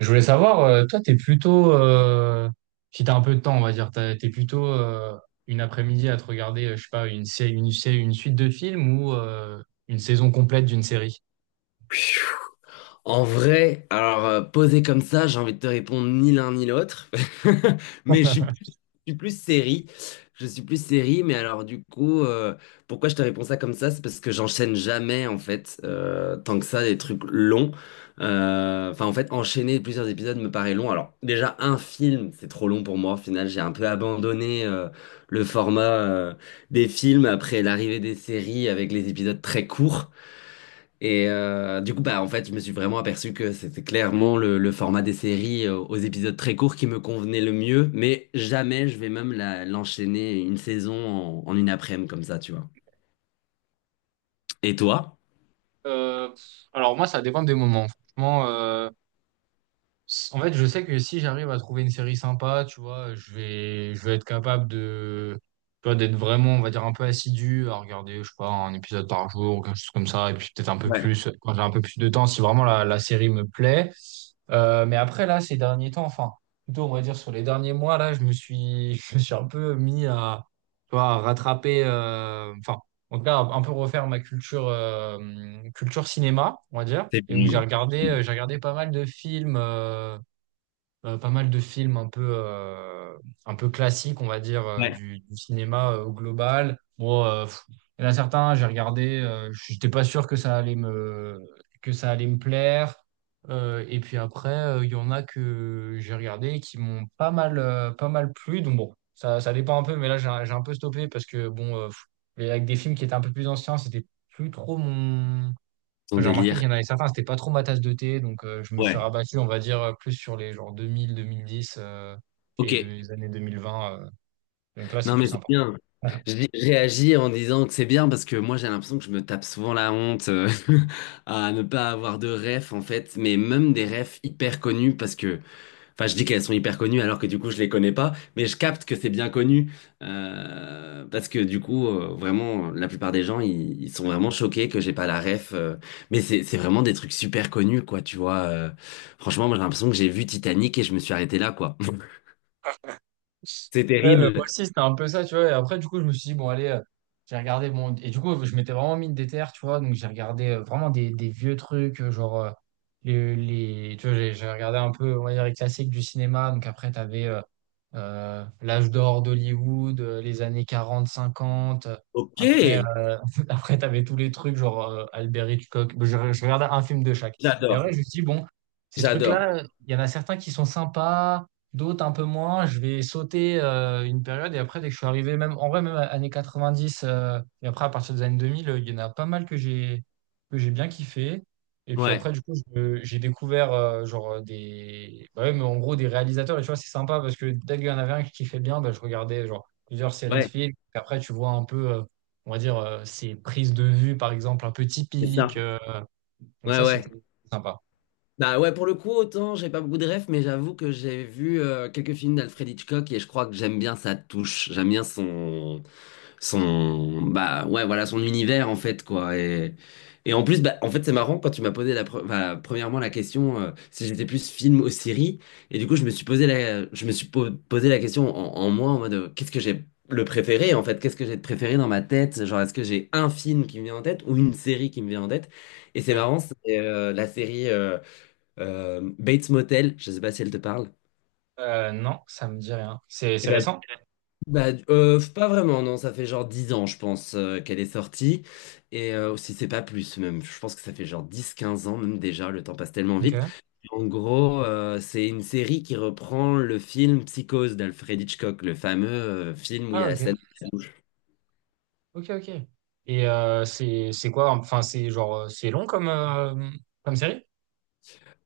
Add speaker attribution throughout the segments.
Speaker 1: Je voulais savoir, toi, t'es plutôt, si t'as un peu de temps, on va dire, t'es plutôt une après-midi à te regarder, je sais pas, une série, une suite de films ou une saison complète d'une série?
Speaker 2: En vrai, alors posé comme ça, j'ai envie de te répondre ni l'un ni l'autre. Mais je suis plus série. Je suis plus série, mais alors du coup, pourquoi je te réponds ça comme ça? C'est parce que j'enchaîne jamais, en fait, tant que ça, des trucs longs. Enfin, en fait, enchaîner plusieurs épisodes me paraît long. Alors, déjà, un film, c'est trop long pour moi. Au final, j'ai un peu abandonné le format des films après l'arrivée des séries avec les épisodes très courts. Et du coup, bah, en fait, je me suis vraiment aperçu que c'était clairement le format des séries aux épisodes très courts qui me convenait le mieux, mais jamais je vais même l'enchaîner une saison en une après-midi comme ça, tu vois. Et toi?
Speaker 1: Euh, alors moi, ça dépend des moments. Franchement, en fait, je sais que si j'arrive à trouver une série sympa, tu vois, je vais être capable de, tu vois, d'être vraiment, on va dire, un peu assidu à regarder, je sais pas, un épisode par jour ou quelque chose comme ça, et puis peut-être un peu
Speaker 2: Ouais.
Speaker 1: plus quand j'ai un peu plus de temps, si vraiment la série me plaît. Mais après, là, ces derniers temps, enfin, plutôt, on va dire sur les derniers mois, là, je me suis, je me suis un peu mis à, tu vois, à rattraper, enfin, en tout cas, à un peu refaire ma culture, culture cinéma, on va dire.
Speaker 2: C'est
Speaker 1: Et donc,
Speaker 2: bien.
Speaker 1: j'ai regardé pas mal de films. Pas mal de films un peu classiques, on va dire,
Speaker 2: Ouais.
Speaker 1: du cinéma au global. Bon, il y en a certains, j'ai regardé, j'étais pas sûr que ça allait me, que ça allait me plaire. Et puis après, il y en a que j'ai regardé et qui m'ont pas mal, pas mal plu. Donc bon, ça dépend un peu, mais là, j'ai un peu stoppé parce que, avec des films qui étaient un peu plus anciens, c'était plus trop mon.
Speaker 2: Ton
Speaker 1: J'ai remarqué qu'il
Speaker 2: délire.
Speaker 1: y en avait certains, c'était pas trop ma tasse de thé, donc je me suis
Speaker 2: Ouais.
Speaker 1: rabattu, on va dire, plus sur les genre 2000, 2010
Speaker 2: OK.
Speaker 1: et des années 2020. Donc là, c'est
Speaker 2: Non,
Speaker 1: plus
Speaker 2: mais c'est
Speaker 1: sympa.
Speaker 2: bien. Je réagis en disant que c'est bien parce que moi j'ai l'impression que je me tape souvent la honte, à ne pas avoir de ref en fait, mais même des refs hyper connus, parce que, enfin, je dis qu'elles sont hyper connues alors que du coup je les connais pas, mais je capte que c'est bien connu, parce que du coup, vraiment la plupart des gens ils sont vraiment choqués que j'ai pas la ref, mais c'est vraiment des trucs super connus, quoi, tu vois. Franchement, moi j'ai l'impression que j'ai vu Titanic et je me suis arrêté là, quoi. C'est
Speaker 1: Ouais, bah, moi
Speaker 2: terrible.
Speaker 1: aussi, c'était un peu ça, tu vois. Et après, du coup, je me suis dit, bon, allez, j'ai regardé bon. Et du coup, je m'étais vraiment mis une déterre, tu vois. Donc, j'ai regardé vraiment des vieux trucs, tu vois, j'ai regardé un peu, on va dire, les classiques du cinéma. Donc, après, tu avais l'âge d'or d'Hollywood, les années 40 50.
Speaker 2: OK,
Speaker 1: Après, après tu avais tous les trucs, Albert Hitchcock. Bon, je regardais un film de chaque. Et après,
Speaker 2: j'adore,
Speaker 1: je me suis dit, bon, ces
Speaker 2: j'adore.
Speaker 1: trucs-là, il y en a certains qui sont sympas, d'autres un peu moins. Je vais sauter une période. Et après, dès que je suis arrivé, même en vrai, années 90, et après, à partir des années 2000, il y en a pas mal que j'ai bien kiffé. Et puis
Speaker 2: Ouais,
Speaker 1: après, du coup, j'ai découvert des. Bah ouais, mais en gros, des réalisateurs. Et tu vois, c'est sympa parce que dès qu'il y en avait un qui fait bien, bah, je regardais genre plusieurs séries de
Speaker 2: ouais,
Speaker 1: films. Et après, tu vois un peu, on va dire, ces prises de vue, par exemple, un peu
Speaker 2: c'est ça.
Speaker 1: typiques. Donc
Speaker 2: Ouais,
Speaker 1: ça,
Speaker 2: ouais.
Speaker 1: c'était sympa.
Speaker 2: Bah ouais, pour le coup, autant j'ai pas beaucoup de rêves, mais j'avoue que j'ai vu quelques films d'Alfred Hitchcock, et je crois que j'aime bien sa touche, j'aime bien son, bah ouais, voilà, son univers, en fait, quoi. Et en plus, bah, en fait, c'est marrant quand tu m'as posé enfin, premièrement, la question, si j'étais plus film ou série. Et du coup, je me suis posé la je me suis po- posé la question, en moi, en mode, qu'est-ce que j'ai le préféré, en fait, qu'est-ce que j'ai de préféré dans ma tête, genre, est-ce que j'ai un film qui me vient en tête ou une série qui me vient en tête. Et c'est
Speaker 1: Ouais.
Speaker 2: marrant, c'est la série, Bates Motel. Je sais pas si elle te parle.
Speaker 1: Non, ça me dit rien. C'est récent?
Speaker 2: Bah, pas vraiment, non, ça fait genre 10 ans, je pense, qu'elle est sortie. Et si c'est pas plus, même, je pense que ça fait genre 10-15 ans, même déjà, le temps passe tellement vite.
Speaker 1: Ok.
Speaker 2: En gros, c'est une série qui reprend le film Psychose d'Alfred Hitchcock, le fameux film où il y
Speaker 1: Ah,
Speaker 2: a la
Speaker 1: ok.
Speaker 2: scène.
Speaker 1: Ok, ok. Et c'est quoi? Enfin, c'est genre, c'est long comme, comme série?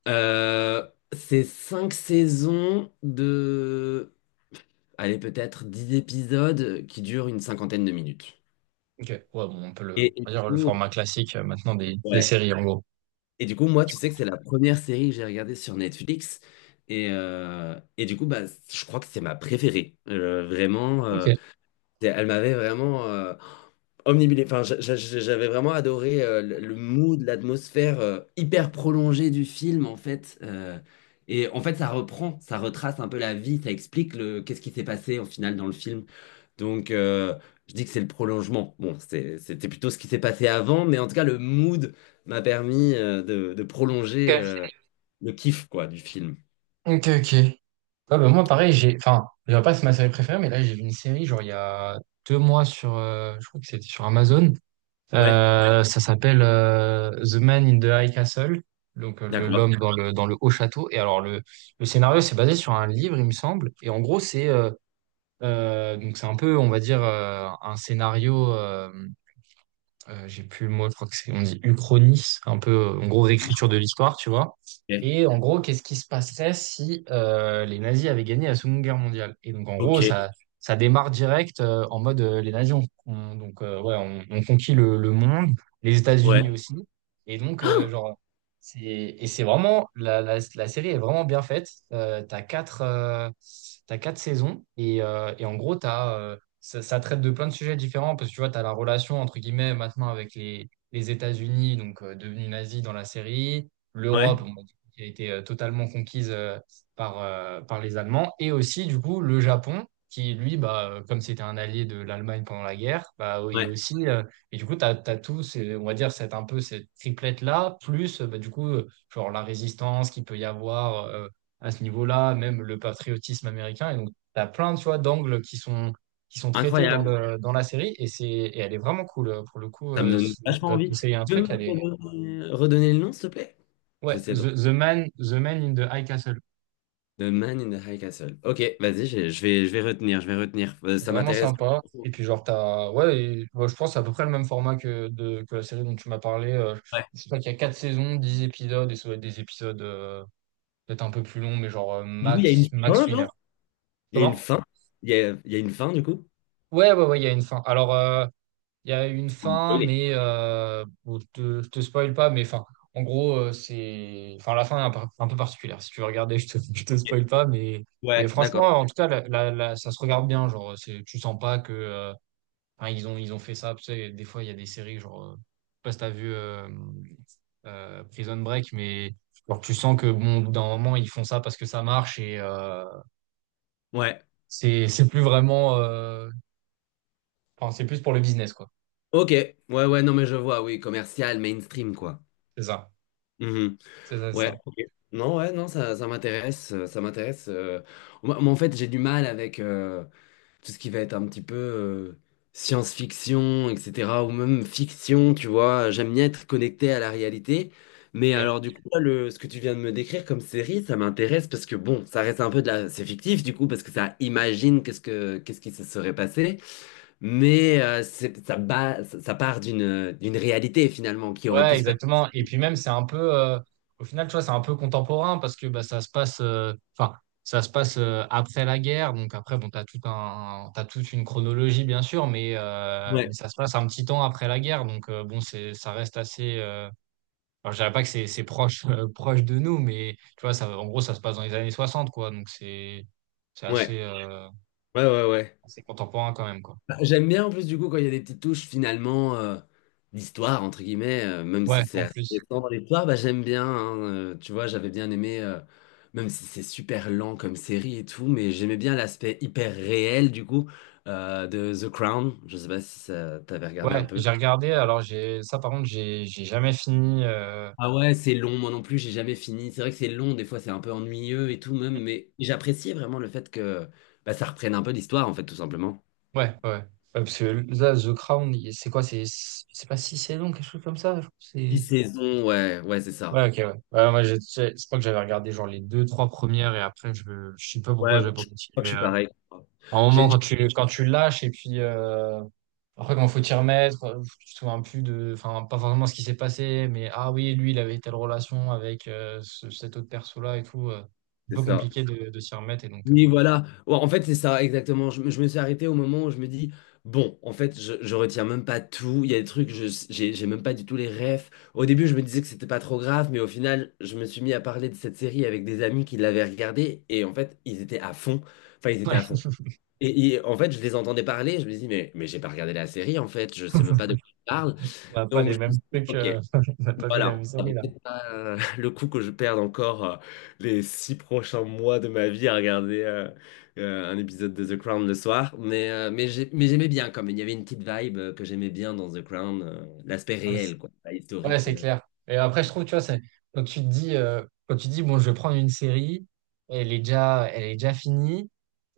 Speaker 2: Euh, c'est 5 saisons de, allez, peut-être 10 épisodes qui durent une cinquantaine de minutes.
Speaker 1: Ok. Ouais, bon, on peut le,
Speaker 2: Et
Speaker 1: on va
Speaker 2: du
Speaker 1: dire le
Speaker 2: coup,
Speaker 1: format classique maintenant des
Speaker 2: ouais.
Speaker 1: séries, en gros.
Speaker 2: Et du coup, moi, tu sais que c'est la première série que j'ai regardée sur Netflix. Et du coup, bah, je crois que c'est ma préférée. Vraiment,
Speaker 1: Ok.
Speaker 2: elle m'avait vraiment, omnibulé. Enfin, j'avais vraiment adoré, le mood, l'atmosphère, hyper prolongée du film, en fait. Et en fait, ça reprend, ça retrace un peu la vie, ça explique le qu'est-ce qui s'est passé au final dans le film. Donc, je dis que c'est le prolongement. Bon, c'était plutôt ce qui s'est passé avant, mais en tout cas, le mood m'a permis, de prolonger,
Speaker 1: Ok.
Speaker 2: le kiff, quoi, du film.
Speaker 1: Ok, ok. Ouais, bah, moi, pareil, j'ai. Enfin, je dirais pas que c'est ma série préférée, mais là, j'ai vu une série, genre, il y a 2 mois sur. Je crois que c'était sur Amazon.
Speaker 2: Ouais,
Speaker 1: Ça s'appelle The Man in the High Castle. Donc,
Speaker 2: d'accord.
Speaker 1: l'homme dans dans le haut château. Et alors, le scénario, c'est basé sur un livre, il me semble. Et en gros, c'est. Donc, c'est un peu, on va dire, un scénario. J'ai plus le mot, je crois que c'est, on dit uchronie, un peu, en gros,
Speaker 2: Ah,
Speaker 1: réécriture de l'histoire, tu vois.
Speaker 2: OK,
Speaker 1: Et en gros, qu'est-ce qui se passerait si les nazis avaient gagné la Seconde Guerre mondiale? Et donc, en gros,
Speaker 2: OK,
Speaker 1: ça démarre direct en mode les nazis ont conquis le monde, les
Speaker 2: ouais,
Speaker 1: États-Unis aussi. Et donc, et c'est vraiment, la série est vraiment bien faite. T'as 4 saisons et en gros, t'as ça, ça traite de plein de sujets différents parce que tu vois, tu as la relation entre guillemets maintenant avec les États-Unis, donc devenus nazis dans la série,
Speaker 2: ouais,
Speaker 1: l'Europe bon, bah, du coup, qui a été totalement conquise par les Allemands, et aussi du coup le Japon qui, lui, comme c'était un allié de l'Allemagne pendant la guerre, bah, oui,
Speaker 2: ouais.
Speaker 1: aussi, et du coup, tu as, tout, c'est on va dire, cette, un peu cette triplette-là, plus genre la résistance qu'il peut y avoir à ce niveau-là, même le patriotisme américain, et donc tu as plein, tu vois, d'angles qui sont traités dans
Speaker 2: Incroyable.
Speaker 1: dans la série, et c'est et elle est vraiment cool pour le coup.
Speaker 2: Ça me donne
Speaker 1: Si je
Speaker 2: vachement
Speaker 1: dois te
Speaker 2: envie.
Speaker 1: conseiller un
Speaker 2: Tu peux
Speaker 1: truc,
Speaker 2: me
Speaker 1: elle est
Speaker 2: redonner le nom, s'il te plaît? Je vais
Speaker 1: ouais.
Speaker 2: essayer de.
Speaker 1: The Man in the High Castle,
Speaker 2: The Man in the High Castle. OK, vas-y, je vais retenir, je vais retenir. Ça
Speaker 1: vraiment
Speaker 2: m'intéresse.
Speaker 1: sympa, et puis genre t'as ouais ouais, je pense que c'est à peu près le même format que la série dont tu m'as parlé.
Speaker 2: Ouais.
Speaker 1: Je crois qu'il y a 4 saisons 10 épisodes et ça doit être des épisodes peut-être un peu plus longs, mais genre
Speaker 2: Du coup, il y a une
Speaker 1: max
Speaker 2: fin,
Speaker 1: une
Speaker 2: genre?
Speaker 1: heure.
Speaker 2: Il y a une
Speaker 1: Comment?
Speaker 2: fin? Il y a une fin, du coup?
Speaker 1: Ouais, ouais, ouais, il y a une fin. Il y a une
Speaker 2: Vous
Speaker 1: fin,
Speaker 2: me.
Speaker 1: mais bon, je te spoil pas, mais enfin, en gros, c'est, enfin, la fin est un, un peu particulière. Si tu veux regarder, je te, je te
Speaker 2: OK.
Speaker 1: spoil pas, mais
Speaker 2: Ouais,
Speaker 1: franchement,
Speaker 2: d'accord.
Speaker 1: en tout cas, ça se regarde bien. Genre, c'est, tu sens pas que, hein, ils ont fait ça. Tu sais, des fois, il y a des séries, genre, je sais pas si t'as vu Prison Break, mais genre, tu sens que, bon, au bout d'un moment, ils font ça parce que ça marche et
Speaker 2: Ouais.
Speaker 1: c'est plus vraiment, enfin, c'est plus pour le business, quoi.
Speaker 2: OK. Ouais, ouais, non, mais je vois, oui, commercial, mainstream, quoi.
Speaker 1: C'est ça,
Speaker 2: Mhm.
Speaker 1: c'est ça, c'est
Speaker 2: Ouais,
Speaker 1: ça.
Speaker 2: OK. Non, ouais, non, ça m'intéresse, ça m'intéresse. Moi, moi, en fait, j'ai du mal avec. Tout ce qui va être un petit peu science-fiction, etc., ou même fiction, tu vois. J'aime bien être connecté à la réalité. Mais
Speaker 1: Ok.
Speaker 2: alors, du coup, là, ce que tu viens de me décrire comme série, ça m'intéresse parce que, bon, ça reste un peu de la. C'est fictif, du coup, parce que ça imagine qu'est-ce qui se serait passé. Mais, ça, ça part d'une réalité, finalement, qui aurait pu
Speaker 1: Ouais,
Speaker 2: se passer.
Speaker 1: exactement. Et puis même, c'est un peu, au final, tu vois, c'est un peu contemporain parce que bah, ça se passe, enfin, ça se passe après la guerre. Donc après, bon, t'as toute une chronologie, bien sûr, mais
Speaker 2: Ouais,
Speaker 1: ça se passe un petit temps après la guerre. Donc bon, c'est, ça reste assez. Alors, je dirais pas que c'est, proche, proche de nous, mais tu vois, ça, en gros, ça se passe dans les années 60 quoi. Donc c'est
Speaker 2: ouais,
Speaker 1: assez,
Speaker 2: ouais, ouais, ouais.
Speaker 1: assez contemporain quand même, quoi.
Speaker 2: J'aime bien, en plus, du coup, quand il y a des petites touches, finalement, d'histoire entre guillemets, même
Speaker 1: Ouais,
Speaker 2: si c'est
Speaker 1: en
Speaker 2: assez
Speaker 1: plus.
Speaker 2: récent dans l'histoire, bah, j'aime bien, hein, tu vois, j'avais bien aimé, même si c'est super lent comme série et tout, mais j'aimais bien l'aspect hyper réel, du coup, de The Crown. Je sais pas si ça t'avais regardé un
Speaker 1: Ouais,
Speaker 2: peu.
Speaker 1: j'ai regardé. Ça, par contre, j'ai jamais fini.
Speaker 2: Ah ouais, c'est long, moi non plus, j'ai jamais fini. C'est vrai que c'est long, des fois c'est un peu ennuyeux et tout même, mais j'appréciais vraiment le fait que, bah, ça reprenne un peu l'histoire, en fait, tout simplement.
Speaker 1: Ouais, ouais. Ouais, parce que là, The Crown, c'est quoi? C'est pas 6 saisons, quelque chose comme ça? Je crois que
Speaker 2: Six
Speaker 1: c'est...
Speaker 2: saisons, ouais, ouais, c'est ça.
Speaker 1: Ouais, ok, ouais. Ouais, moi, je crois que j'avais regardé genre les deux, trois premières et après, je sais pas pourquoi
Speaker 2: Ouais, bah,
Speaker 1: j'ai pas
Speaker 2: je crois que
Speaker 1: continué.
Speaker 2: je suis pareil.
Speaker 1: À un
Speaker 2: J'ai
Speaker 1: moment,
Speaker 2: dit,
Speaker 1: quand tu lâches et puis après, quand faut t'y remettre, tu te souviens plus de. Enfin, pas forcément ce qui s'est passé, mais ah oui, lui, il avait telle relation avec cet autre perso-là et tout. Un
Speaker 2: c'est
Speaker 1: peu
Speaker 2: ça.
Speaker 1: compliqué de s'y remettre et donc,
Speaker 2: Oui,
Speaker 1: bon.
Speaker 2: voilà. Ouais, en fait, c'est ça, exactement. Je me suis arrêté au moment où je me dis, bon, en fait, je retiens même pas tout. Il y a des trucs, j'ai même pas du tout les refs. Au début, je me disais que c'était pas trop grave, mais au final, je me suis mis à parler de cette série avec des amis qui l'avaient regardée, et en fait, ils étaient à fond. Enfin, ils étaient à fond. Et en fait, je les entendais parler, je me dis, mais j'ai pas regardé la série, en fait, je sais même pas de qui ils parlent.
Speaker 1: Ouais. On n'a pas
Speaker 2: Donc,
Speaker 1: les
Speaker 2: je me
Speaker 1: mêmes
Speaker 2: suis dit,
Speaker 1: trucs,
Speaker 2: OK,
Speaker 1: on n'a pas vu la
Speaker 2: voilà,
Speaker 1: même
Speaker 2: ça vaut
Speaker 1: série
Speaker 2: peut-être pas, le coup que je perde encore, les 6 prochains mois de ma vie à regarder, un épisode de The Crown le soir, mais j'aimais bien quand même. Il y avait une petite vibe, que j'aimais bien dans The Crown, l'aspect
Speaker 1: là.
Speaker 2: réel, quoi, pas
Speaker 1: Ouais,
Speaker 2: historique.
Speaker 1: c'est clair. Et après, je trouve, tu vois, c'est quand tu dis, bon, je vais prendre une série, elle est déjà finie,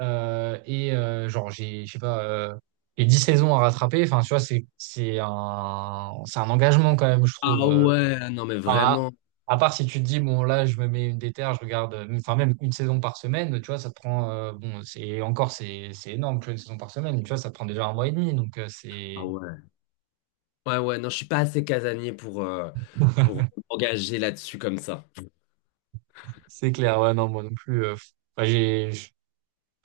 Speaker 1: genre, je sais pas, les 10 saisons à rattraper, enfin, tu vois, c'est un engagement quand même, je trouve.
Speaker 2: Ah ouais, non mais
Speaker 1: Enfin,
Speaker 2: vraiment.
Speaker 1: à part si tu te dis, bon, là, je me mets une déterre, je regarde, enfin, même une saison par semaine, tu vois, ça te prend, bon, c'est encore, c'est énorme, tu vois, une saison par semaine, tu vois, ça te prend déjà un mois et demi, donc
Speaker 2: Ah
Speaker 1: c'est...
Speaker 2: ouais. Ouais, ouais, non, je suis pas assez casanier pour m'engager là-dessus comme ça.
Speaker 1: C'est clair, ouais, non, moi non plus. Enfin,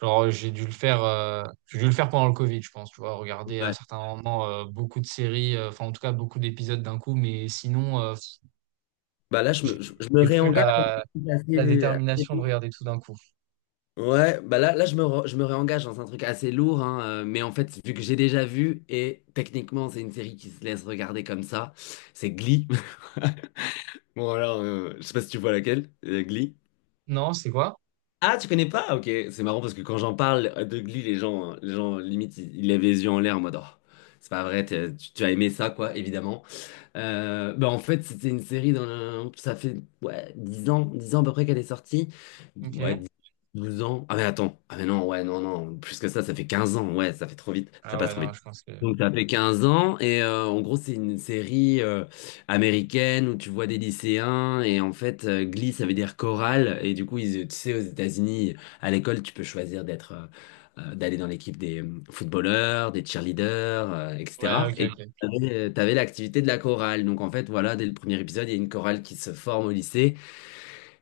Speaker 1: genre, j'ai dû le faire pendant le Covid, je pense, tu vois, regarder à
Speaker 2: Ouais.
Speaker 1: certains moments beaucoup de séries, enfin en tout cas beaucoup d'épisodes d'un coup, mais sinon,
Speaker 2: Bah là,
Speaker 1: j'ai
Speaker 2: je me
Speaker 1: j'ai plus
Speaker 2: réengage
Speaker 1: la
Speaker 2: assez, assez vite.
Speaker 1: détermination de regarder tout d'un coup.
Speaker 2: Ouais, bah là, là je me réengage dans un truc assez lourd, hein, mais en fait, vu que j'ai déjà vu, et techniquement, c'est une série qui se laisse regarder comme ça, c'est Glee. Bon, alors, je sais pas si tu vois laquelle, Glee.
Speaker 1: Non, c'est quoi?
Speaker 2: Ah, tu connais pas? OK, c'est marrant parce que quand j'en parle, de Glee, les gens limite, ils lèvent les yeux en l'air, en mode, oh, c'est pas vrai, tu as aimé ça, quoi, évidemment. Bah, en fait, c'était une série ça fait, ouais, 10 ans, 10 ans à peu près qu'elle est sortie.
Speaker 1: Ok.
Speaker 2: Ouais, 10, 12 ans. Ah mais attends, ah mais non, ouais, non, non, plus que ça fait 15 ans. Ouais, ça fait trop vite, ça
Speaker 1: Ah
Speaker 2: passe
Speaker 1: ouais,
Speaker 2: trop
Speaker 1: non,
Speaker 2: vite.
Speaker 1: je pense que...
Speaker 2: Donc, ça fait 15 ans. Et en gros, c'est une série américaine où tu vois des lycéens. Et en fait, Glee ça veut dire chorale, et du coup, tu sais, aux États-Unis, à l'école, tu peux choisir d'être, d'aller dans l'équipe des, footballeurs, des cheerleaders,
Speaker 1: Ouais,
Speaker 2: etc.
Speaker 1: ok, ok.
Speaker 2: T'avais, avais l'activité de la chorale. Donc, en fait, voilà, dès le premier épisode, il y a une chorale qui se forme au lycée.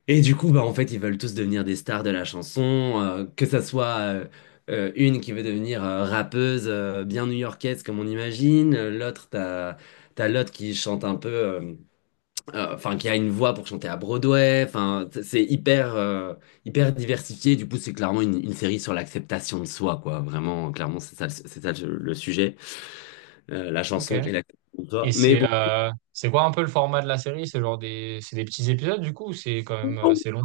Speaker 2: Et du coup, bah, en fait, ils veulent tous devenir des stars de la chanson, que ça soit, une qui veut devenir, rappeuse, bien new-yorkaise, comme on imagine. L'autre, t'as l'autre qui chante un peu, enfin, qui a une voix pour chanter à Broadway. Enfin, c'est hyper, hyper diversifié. Du coup, c'est clairement une série sur l'acceptation de soi, quoi. Vraiment, clairement, c'est ça, c'est ça, le sujet. La
Speaker 1: Ok.
Speaker 2: chanson et l'acceptation de soi. Mais bon.
Speaker 1: C'est quoi un peu le format de la série? C'est des petits épisodes du coup, ou c'est quand même assez long?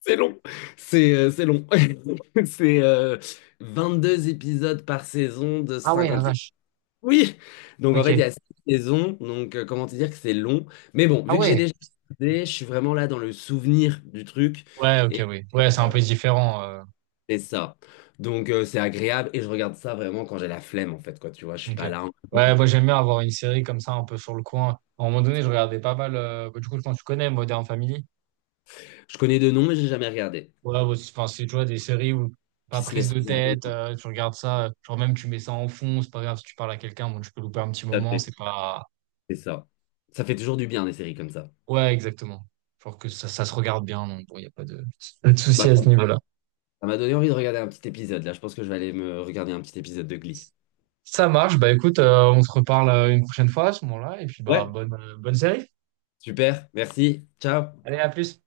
Speaker 2: C'est long, c'est long. C'est 2 épisodes par saison de
Speaker 1: Ah ouais, la
Speaker 2: 50 minutes.
Speaker 1: vache.
Speaker 2: Oui, donc en
Speaker 1: Ok.
Speaker 2: fait, il y a 6 saisons, donc comment te dire que c'est long. Mais bon,
Speaker 1: Ah
Speaker 2: vu que j'ai
Speaker 1: ouais.
Speaker 2: déjà regardé, je suis vraiment là dans le souvenir du truc,
Speaker 1: Ouais, ok,
Speaker 2: et
Speaker 1: oui. Ouais, c'est un peu différent.
Speaker 2: c'est ça. Donc, c'est agréable et je regarde ça vraiment quand j'ai la flemme, en fait, quoi. Tu vois, je suis
Speaker 1: Ok.
Speaker 2: pas là.
Speaker 1: Ouais, moi j'aime bien avoir une série comme ça, un peu sur le coin. À un moment donné, je regardais pas mal. Bah, du coup, je pense que tu connais Modern Family.
Speaker 2: Je connais de noms, mais j'ai jamais regardé.
Speaker 1: Ouais, bah, enfin, c'est, tu vois, des séries où pas
Speaker 2: Qui se
Speaker 1: prise
Speaker 2: laisse
Speaker 1: de
Speaker 2: regarder,
Speaker 1: tête,
Speaker 2: quoi.
Speaker 1: tu regardes ça, genre même tu mets ça en fond, c'est pas grave si tu parles à quelqu'un, bon, tu peux louper un petit
Speaker 2: Tout à
Speaker 1: moment,
Speaker 2: fait,
Speaker 1: c'est pas.
Speaker 2: c'est ça. Ça fait toujours du bien, des séries comme ça.
Speaker 1: Ouais, exactement. Genre que ça se regarde bien, donc bon, il n'y a pas de souci
Speaker 2: Bah,
Speaker 1: à ce niveau-là.
Speaker 2: ça m'a donné envie de regarder un petit épisode là. Je pense que je vais aller me regarder un petit épisode de Glee.
Speaker 1: Ça marche, bah écoute, on se reparle une prochaine fois à ce moment-là, et puis
Speaker 2: Ouais.
Speaker 1: bonne série.
Speaker 2: Super, merci, ciao.
Speaker 1: Allez, à plus.